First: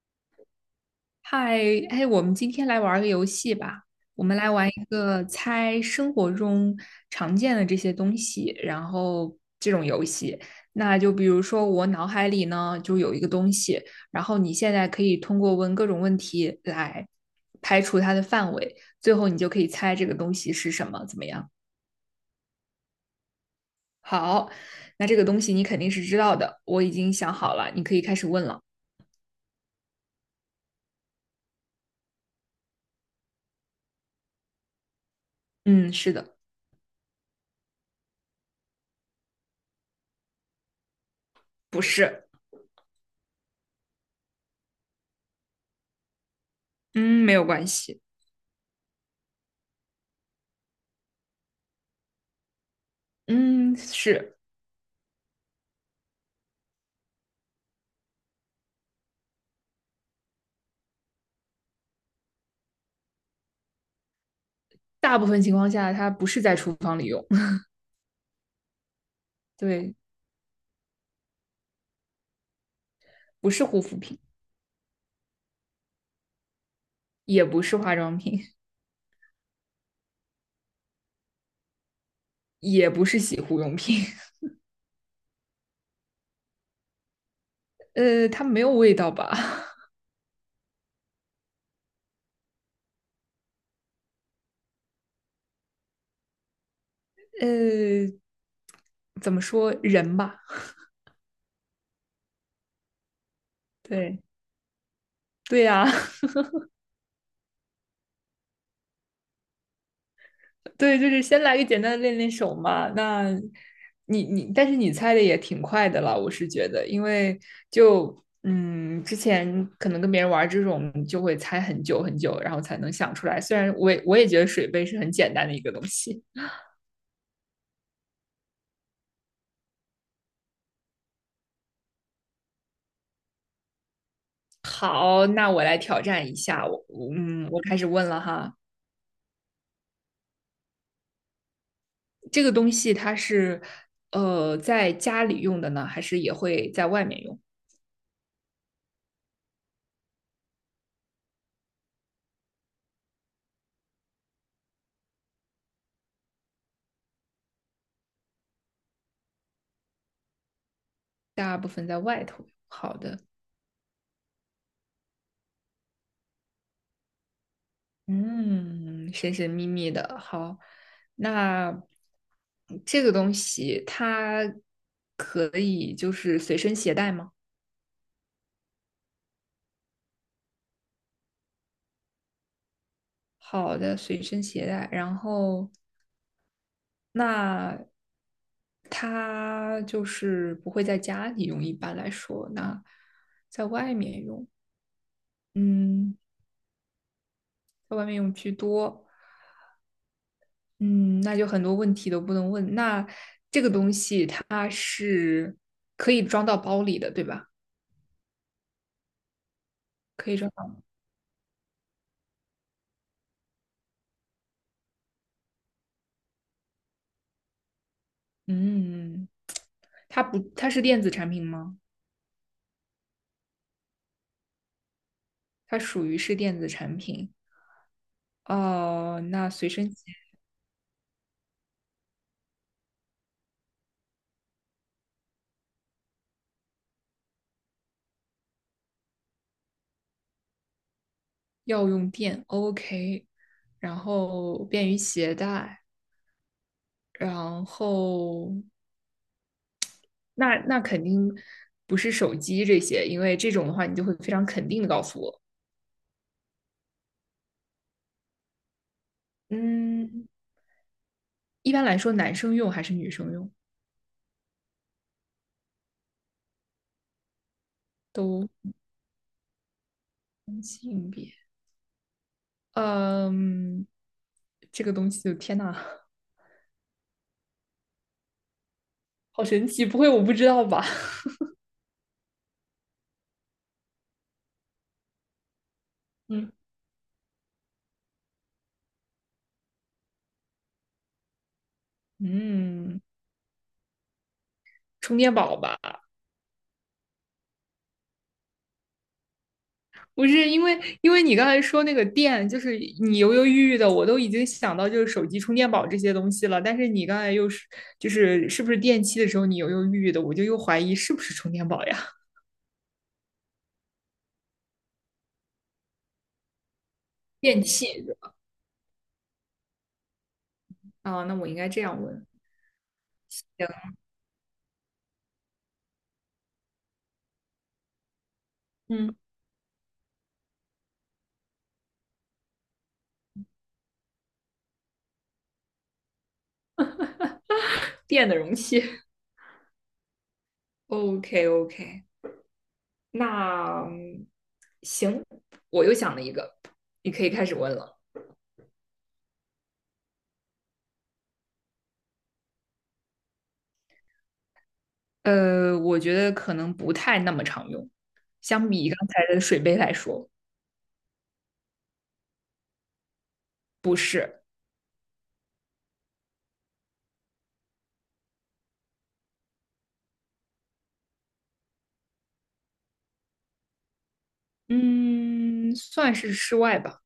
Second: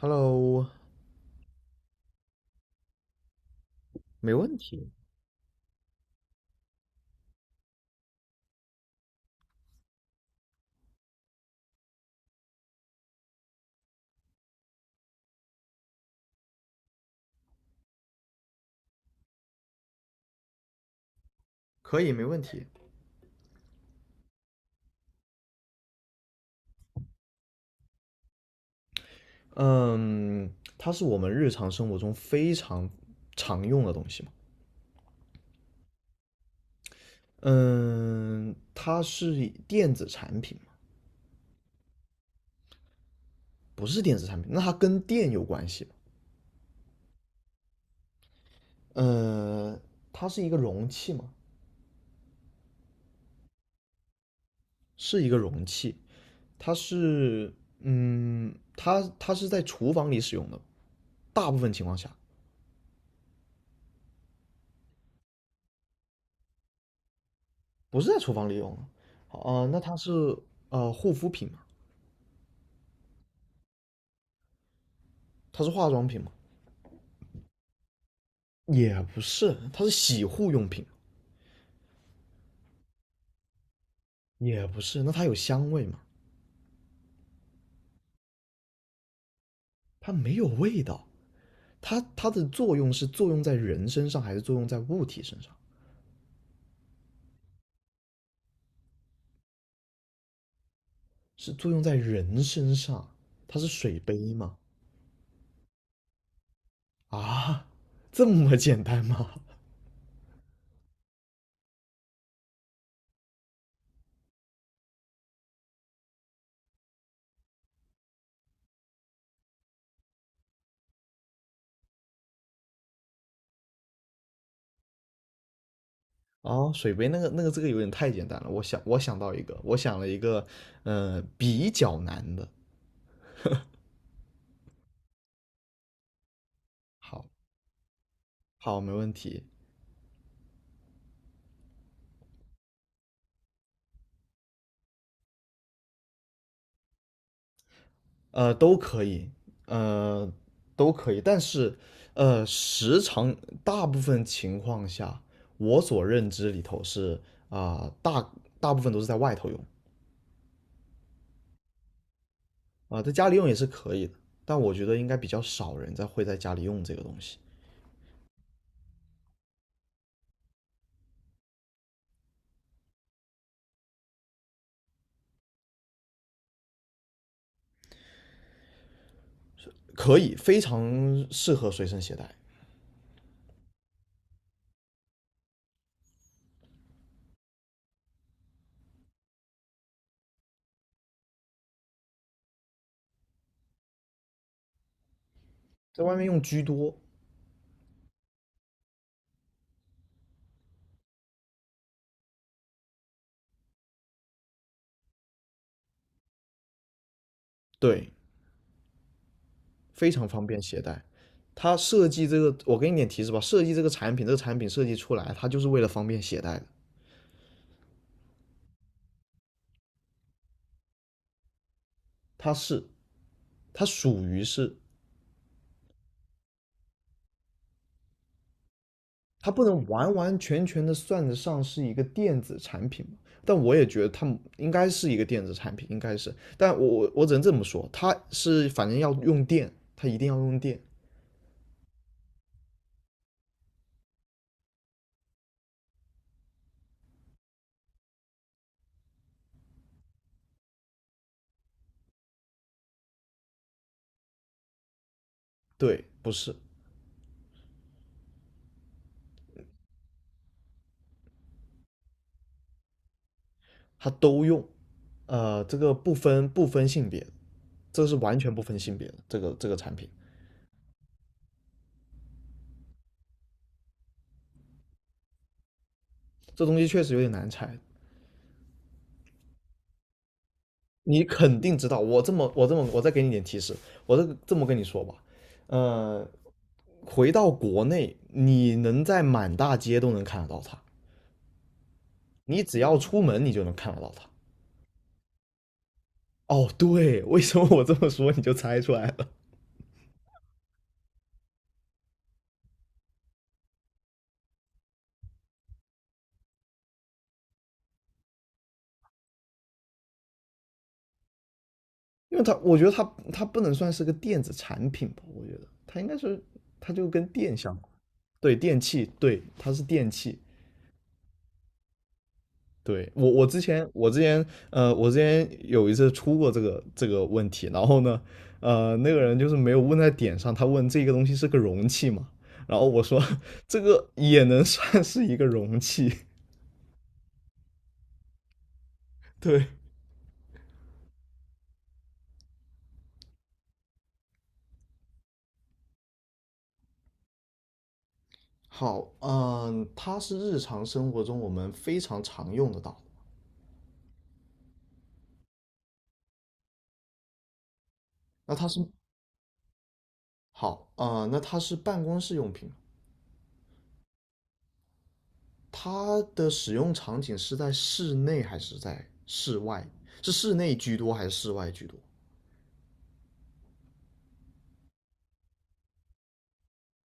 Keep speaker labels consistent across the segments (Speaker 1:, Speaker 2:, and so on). Speaker 1: Hello。
Speaker 2: 嗨，哎，我们今天来玩儿个游戏吧。我
Speaker 1: 没
Speaker 2: 们来
Speaker 1: 问
Speaker 2: 玩一
Speaker 1: 题。
Speaker 2: 个猜生活中常见的这些东西，然后这种游戏。那就比如说，我脑海里呢就有一个东西，然后你现在可以通过问各种问题来排除它的范围，最后你就可以猜这个东西是什么，怎么样？
Speaker 1: 可以，没问题。
Speaker 2: 好，那这个东西你肯定是知道的，我已经想好了，你可以开始问了。
Speaker 1: 嗯，它是我们日常生活中非常常用的东西嘛。
Speaker 2: 嗯，是的，
Speaker 1: 嗯，它是电子产品嘛？
Speaker 2: 不是，
Speaker 1: 不是电子产品，那它跟电有关系吗？
Speaker 2: 嗯，没有关系，
Speaker 1: 呃，它是一个容器吗？
Speaker 2: 嗯，是。
Speaker 1: 是一个容器。它是，它是在厨房里使用的，大部分情况下
Speaker 2: 大部分情况下它不是在厨房里用，
Speaker 1: 不是在厨房里用的。好，那
Speaker 2: 对，
Speaker 1: 它是护肤品吗？
Speaker 2: 不是护肤品，
Speaker 1: 它是化妆品吗？
Speaker 2: 也不是化妆品，
Speaker 1: 也不是，它是洗护用品，
Speaker 2: 也不是洗护用品，
Speaker 1: 也不是。那它有香味吗？
Speaker 2: 它没有味道吧？
Speaker 1: 它没有味道。它的作用是作用在人身上，还是作用在物体身上？
Speaker 2: 呃，怎么说人吧？
Speaker 1: 是作用在人身上。它是水
Speaker 2: 对，
Speaker 1: 杯吗？
Speaker 2: 对呀、啊
Speaker 1: 啊，这么简单吗？
Speaker 2: 对，就是先来个简单的练练手嘛。那你，但是你猜的也挺快的了，我是觉得，因为就嗯，之前可能跟别人玩这种，就会猜很久很久，然后才能想出来。虽然我也觉得水杯是很简单的一个东西。
Speaker 1: 啊，水杯这个有点太简单了。我想到一个，我想了一个，比较难的。
Speaker 2: 好，那我来挑战一下。我，我
Speaker 1: 好，
Speaker 2: 嗯，我开始问了哈。
Speaker 1: 好，没问题。
Speaker 2: 这个东西它是在家里用的呢，还是也会在外面用？
Speaker 1: 都可以，呃，都可以，但是，时常大部分情况下，我所认知里头是啊、大部分都是在外头用
Speaker 2: 大部分在外头。好
Speaker 1: 啊、在
Speaker 2: 的，
Speaker 1: 家里用也是可以的，但我觉得应该比较少人在会在家里用这个东西，
Speaker 2: 嗯，神神秘秘的。好，那这个东西它可以就是随身携带吗？
Speaker 1: 可以，非常适合随身携带，
Speaker 2: 好的，随身携带。然后那它就是不会在家里用，一般来说，那在外面用，
Speaker 1: 在外
Speaker 2: 嗯，
Speaker 1: 面用居多，
Speaker 2: 在外面用居多，嗯，那就很多问题都不能问。那这个东西它是可以装到包里的，对吧？
Speaker 1: 对，非常
Speaker 2: 可以
Speaker 1: 方
Speaker 2: 装
Speaker 1: 便
Speaker 2: 到，
Speaker 1: 携带。它设计这个，我给你点提示吧，设计这个产品，这个产品设计出来，它就是为了方便携带的，
Speaker 2: 嗯，它不，它是电子产品吗？
Speaker 1: 它是。它属于是，
Speaker 2: 它属于是电子产品。哦，
Speaker 1: 它
Speaker 2: 那
Speaker 1: 不
Speaker 2: 随
Speaker 1: 能
Speaker 2: 身携
Speaker 1: 完完全全的算得上是一个电子产品，但我也觉得它应该是一个电子产品，应该是。但我只能这么说，它是反正要用电，它一定要用电，
Speaker 2: 要用电，OK，然后便于携带。然后那那肯定不是手机这些，因为这种的话，你就会非常肯定的告诉我，
Speaker 1: 对，不是，
Speaker 2: 嗯，一般来说男生用还是女生用
Speaker 1: 它都用，这个不分性别，这是完全不
Speaker 2: 都
Speaker 1: 分性别的这个产品，
Speaker 2: 分性别，嗯，这个东西就天呐，
Speaker 1: 这东西确实有点难猜。
Speaker 2: 好神奇，不会我不知道吧？
Speaker 1: 你肯定知道，我这么我这么我再给你点提示，我这么跟你说吧，呃，
Speaker 2: 嗯，
Speaker 1: 回到国内，你能在满大街都能看得到它，你只要
Speaker 2: 嗯，
Speaker 1: 出门你就能看得到它。
Speaker 2: 充电宝吧，
Speaker 1: 哦，对，为什么我这么说你就猜出来了？
Speaker 2: 不是因为，因为你刚才说那个电，就是你犹犹豫豫的，我都已经想到就是手机充电宝这些东西了。但是你刚才又是就是是不是电器的时候，你犹犹豫豫的，我就又怀疑是不是充电宝呀？
Speaker 1: 因为它，我觉得它不能算是个电子产品吧，我觉得它应该是它就跟 电
Speaker 2: 电
Speaker 1: 相关，
Speaker 2: 器，
Speaker 1: 对，电器，对，它是电器，
Speaker 2: 啊，那我应该这样问。
Speaker 1: 对，我我之
Speaker 2: 行
Speaker 1: 前我之前呃我之前有一次出过这个问题，然后呢，那
Speaker 2: 嗯，
Speaker 1: 个人就是没有问在点上，他问这个东西是个容器嘛，然后我说 这个也能算是一个容器，
Speaker 2: 电的容器。
Speaker 1: 对，
Speaker 2: OK OK，那嗯行，我又想了一个，你可以开始问了。
Speaker 1: 好，嗯，它是日常生活中我们非常常用得到的。
Speaker 2: 我觉得可能不太那么常用，
Speaker 1: 那它
Speaker 2: 相
Speaker 1: 是
Speaker 2: 比刚才的水杯来说，
Speaker 1: 好，啊，那它是办公室用品，它的使用场景是在室内还是在室外？是室内居多还是室外居多？
Speaker 2: 嗯，算是室外吧。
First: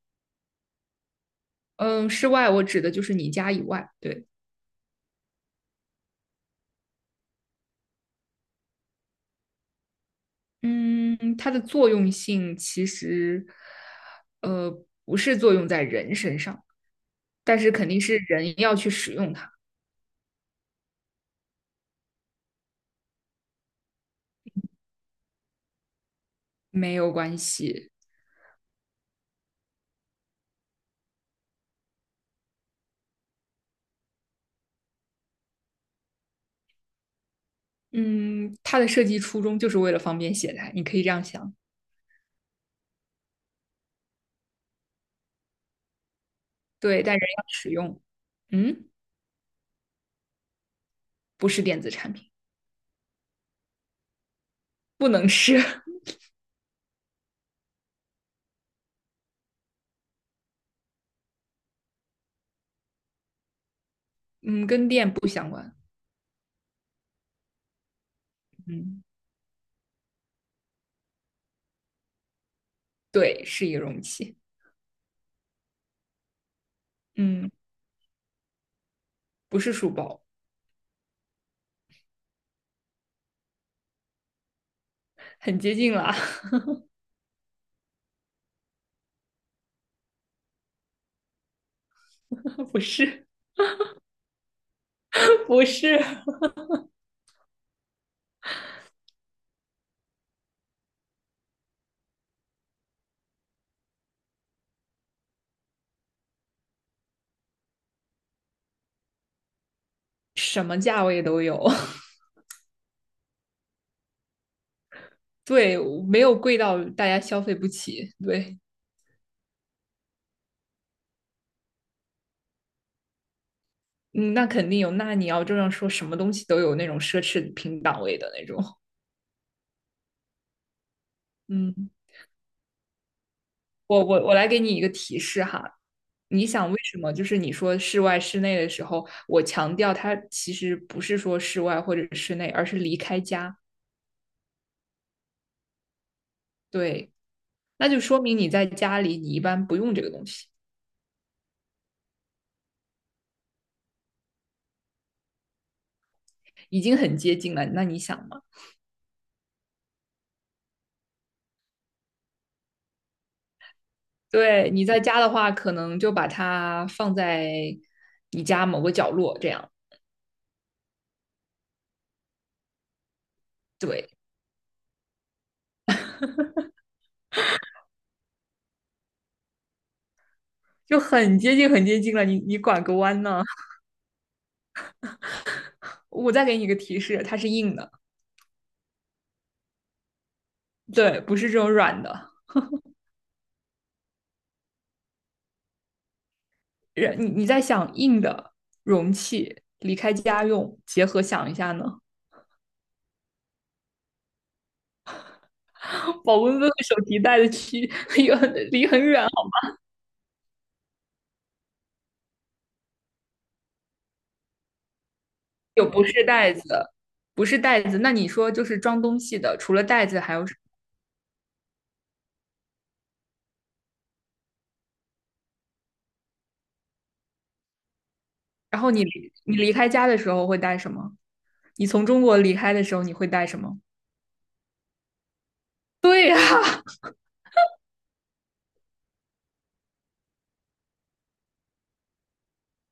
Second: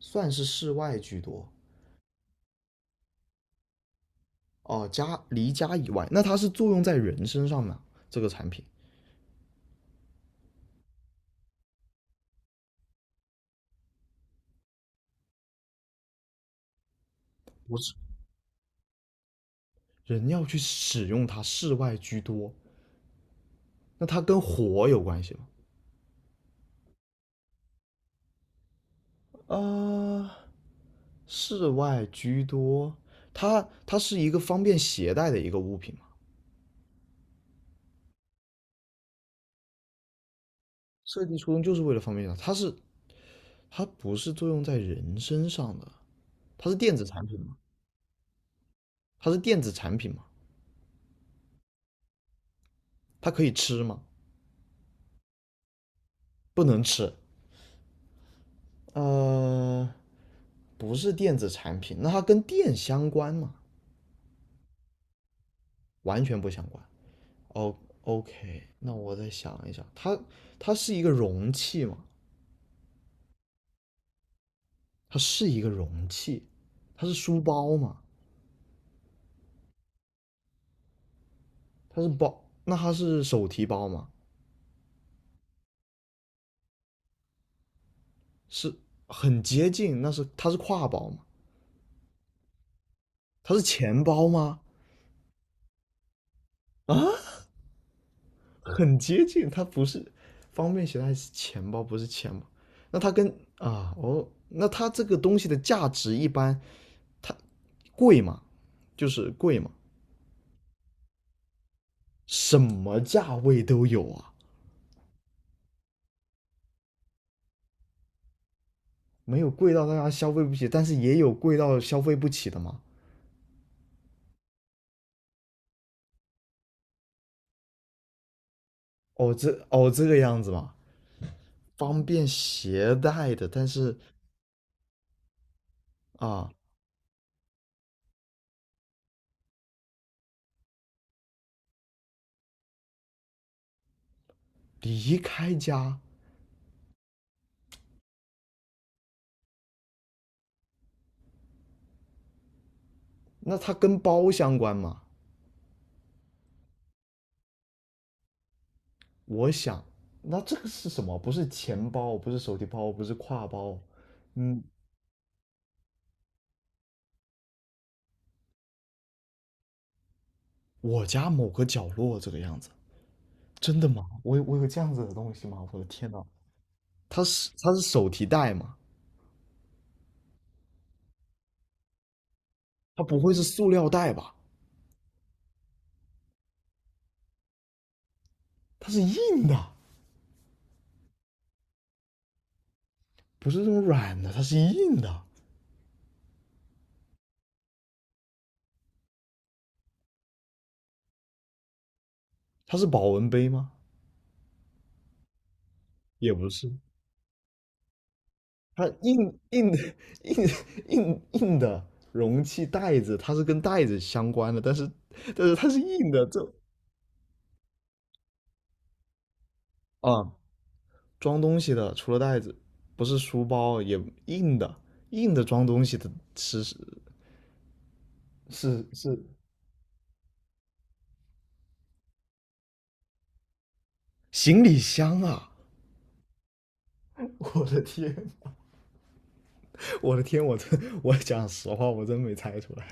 Speaker 1: 算是室外居多。
Speaker 2: 嗯，室外我指的就是你家以外。对，
Speaker 1: 哦，离家以外，那它是作用在人身上呢？这个产品
Speaker 2: 嗯，它的作用性其实，不是作用在人身上，但是
Speaker 1: 不
Speaker 2: 肯
Speaker 1: 是，
Speaker 2: 定是人要去使用它，
Speaker 1: 人要去使用它，室外居多，那它跟火有关系吗？
Speaker 2: 没有关系。
Speaker 1: 啊，室外居多，它它是一个方便携带的一个物品嘛，
Speaker 2: 嗯，它的设计初衷就是为了方便携带，你可以这样
Speaker 1: 设计初
Speaker 2: 想。
Speaker 1: 衷就是为了方便它，它不是作用在人身上的，它是电
Speaker 2: 对，
Speaker 1: 子
Speaker 2: 但人
Speaker 1: 产品
Speaker 2: 要
Speaker 1: 吗？
Speaker 2: 使用。嗯，
Speaker 1: 它是电子产品吗？
Speaker 2: 不是电子产品，
Speaker 1: 它可以吃吗？
Speaker 2: 不能是。
Speaker 1: 不能吃。呃，不是电子产品，那它跟电相关吗？
Speaker 2: 嗯，跟电不相关。
Speaker 1: 完全不相关。哦 OK，那
Speaker 2: 嗯，
Speaker 1: 我再想一想，它是一个容器吗？
Speaker 2: 对，是一个容器。
Speaker 1: 它是一个容器，它是书
Speaker 2: 嗯，
Speaker 1: 包吗？
Speaker 2: 不是书包，
Speaker 1: 它是包，那它是手提包吗？
Speaker 2: 很接近了。
Speaker 1: 是很接近，它是挎包吗？
Speaker 2: 不是，
Speaker 1: 它是钱包吗？
Speaker 2: 不是，
Speaker 1: 啊，很接近，它不是方便携带是钱包，不是钱包。那它跟啊，哦，那它这个东西的价值一般，它贵嘛，就是贵嘛，
Speaker 2: 什么价位都有。
Speaker 1: 什么价位都有啊，
Speaker 2: 对，没有贵到大家消费不起。对，
Speaker 1: 没有贵到大家消费不起，但是也有贵到消费不起的嘛。
Speaker 2: 嗯，那肯定有。那你要这样说，什么东西都有那种奢侈品档位的那种。
Speaker 1: 哦，这个样子嘛，
Speaker 2: 嗯，
Speaker 1: 方便携带的，但是
Speaker 2: 我来给你一个提示哈。你
Speaker 1: 啊、
Speaker 2: 想为什么？就是你说室外、室内的时候，我强调它其实不是说室外或者室内，而是离开家。
Speaker 1: 离开家，
Speaker 2: 对，那就说明你在家里，你一般不用这个东西，
Speaker 1: 那它跟包相关嘛？
Speaker 2: 已经很接近了。那你想吗？
Speaker 1: 我想，那这个是什么？不是钱包，不是手提包，不是挎包，嗯，
Speaker 2: 对，你在家的话，可能就把它放在你家某个角落，这样，
Speaker 1: 我家某个角落这个样子，真的吗？
Speaker 2: 对，
Speaker 1: 我有这样子的东西吗？我的天呐，它是手提袋吗？
Speaker 2: 就很接近，很接近了。你拐个
Speaker 1: 它不
Speaker 2: 弯
Speaker 1: 会是
Speaker 2: 呢，
Speaker 1: 塑料袋吧？
Speaker 2: 我再给你一个提示，它是硬的，
Speaker 1: 它是硬的，
Speaker 2: 对，不是这种软的。
Speaker 1: 不是那种软的，它是硬的。
Speaker 2: 人，你在想硬的容器离开家用，结合想一下呢，
Speaker 1: 它是保温杯吗？也
Speaker 2: 保
Speaker 1: 不
Speaker 2: 温杯
Speaker 1: 是，
Speaker 2: 和手提袋的区离很
Speaker 1: 它
Speaker 2: 离很远，
Speaker 1: 硬
Speaker 2: 哦，
Speaker 1: 硬的硬硬硬的容器袋子，它是跟袋子相关的，但是它是
Speaker 2: 有不
Speaker 1: 硬
Speaker 2: 是
Speaker 1: 的，这
Speaker 2: 袋子，不是袋子。那你说就是装东西的，除了袋子
Speaker 1: 啊
Speaker 2: 还有什，
Speaker 1: 装东西的除了袋子，不是书包也硬的，硬的装东西的是是
Speaker 2: 然
Speaker 1: 是
Speaker 2: 后你
Speaker 1: 是
Speaker 2: 离你离开家的时候会带什么？你从中国离开的时候，你会带什么？
Speaker 1: 行李箱啊！
Speaker 2: 对呀、啊
Speaker 1: 我的天，我的天，我讲实话，我真没猜出来。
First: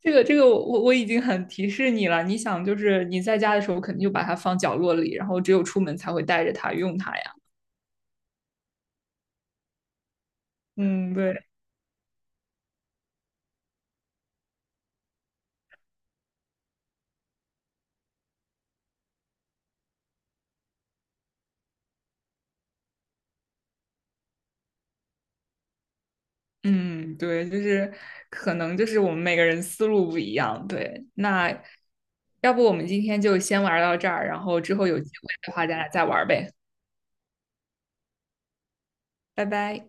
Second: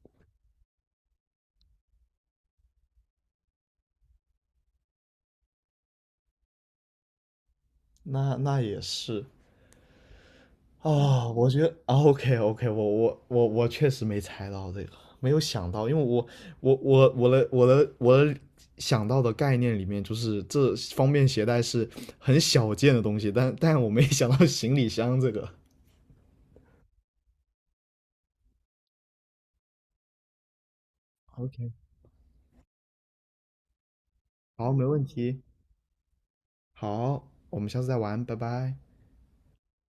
Speaker 2: 这个我已经很提示你了。你想，就是你在家的时候，肯定就把它放角落里，然后只有出门才会带着它用它呀。
Speaker 1: 那也是
Speaker 2: 嗯，
Speaker 1: 啊、
Speaker 2: 对，
Speaker 1: 我觉得啊，OK OK,我确实没猜到这个，没有想到，因为我的想到的概念里面，就是这方便携带是很小件的东西，但我没想到行李箱这个。
Speaker 2: 嗯，对，就是可能就是我们每个人思路不一样。对，那
Speaker 1: OK，
Speaker 2: 要不我们今天就先玩到这儿，然后
Speaker 1: 好，
Speaker 2: 之
Speaker 1: 没
Speaker 2: 后有
Speaker 1: 问
Speaker 2: 机会
Speaker 1: 题。
Speaker 2: 的话，咱俩再玩呗。
Speaker 1: 好，我们下次再玩，拜拜。
Speaker 2: 拜拜。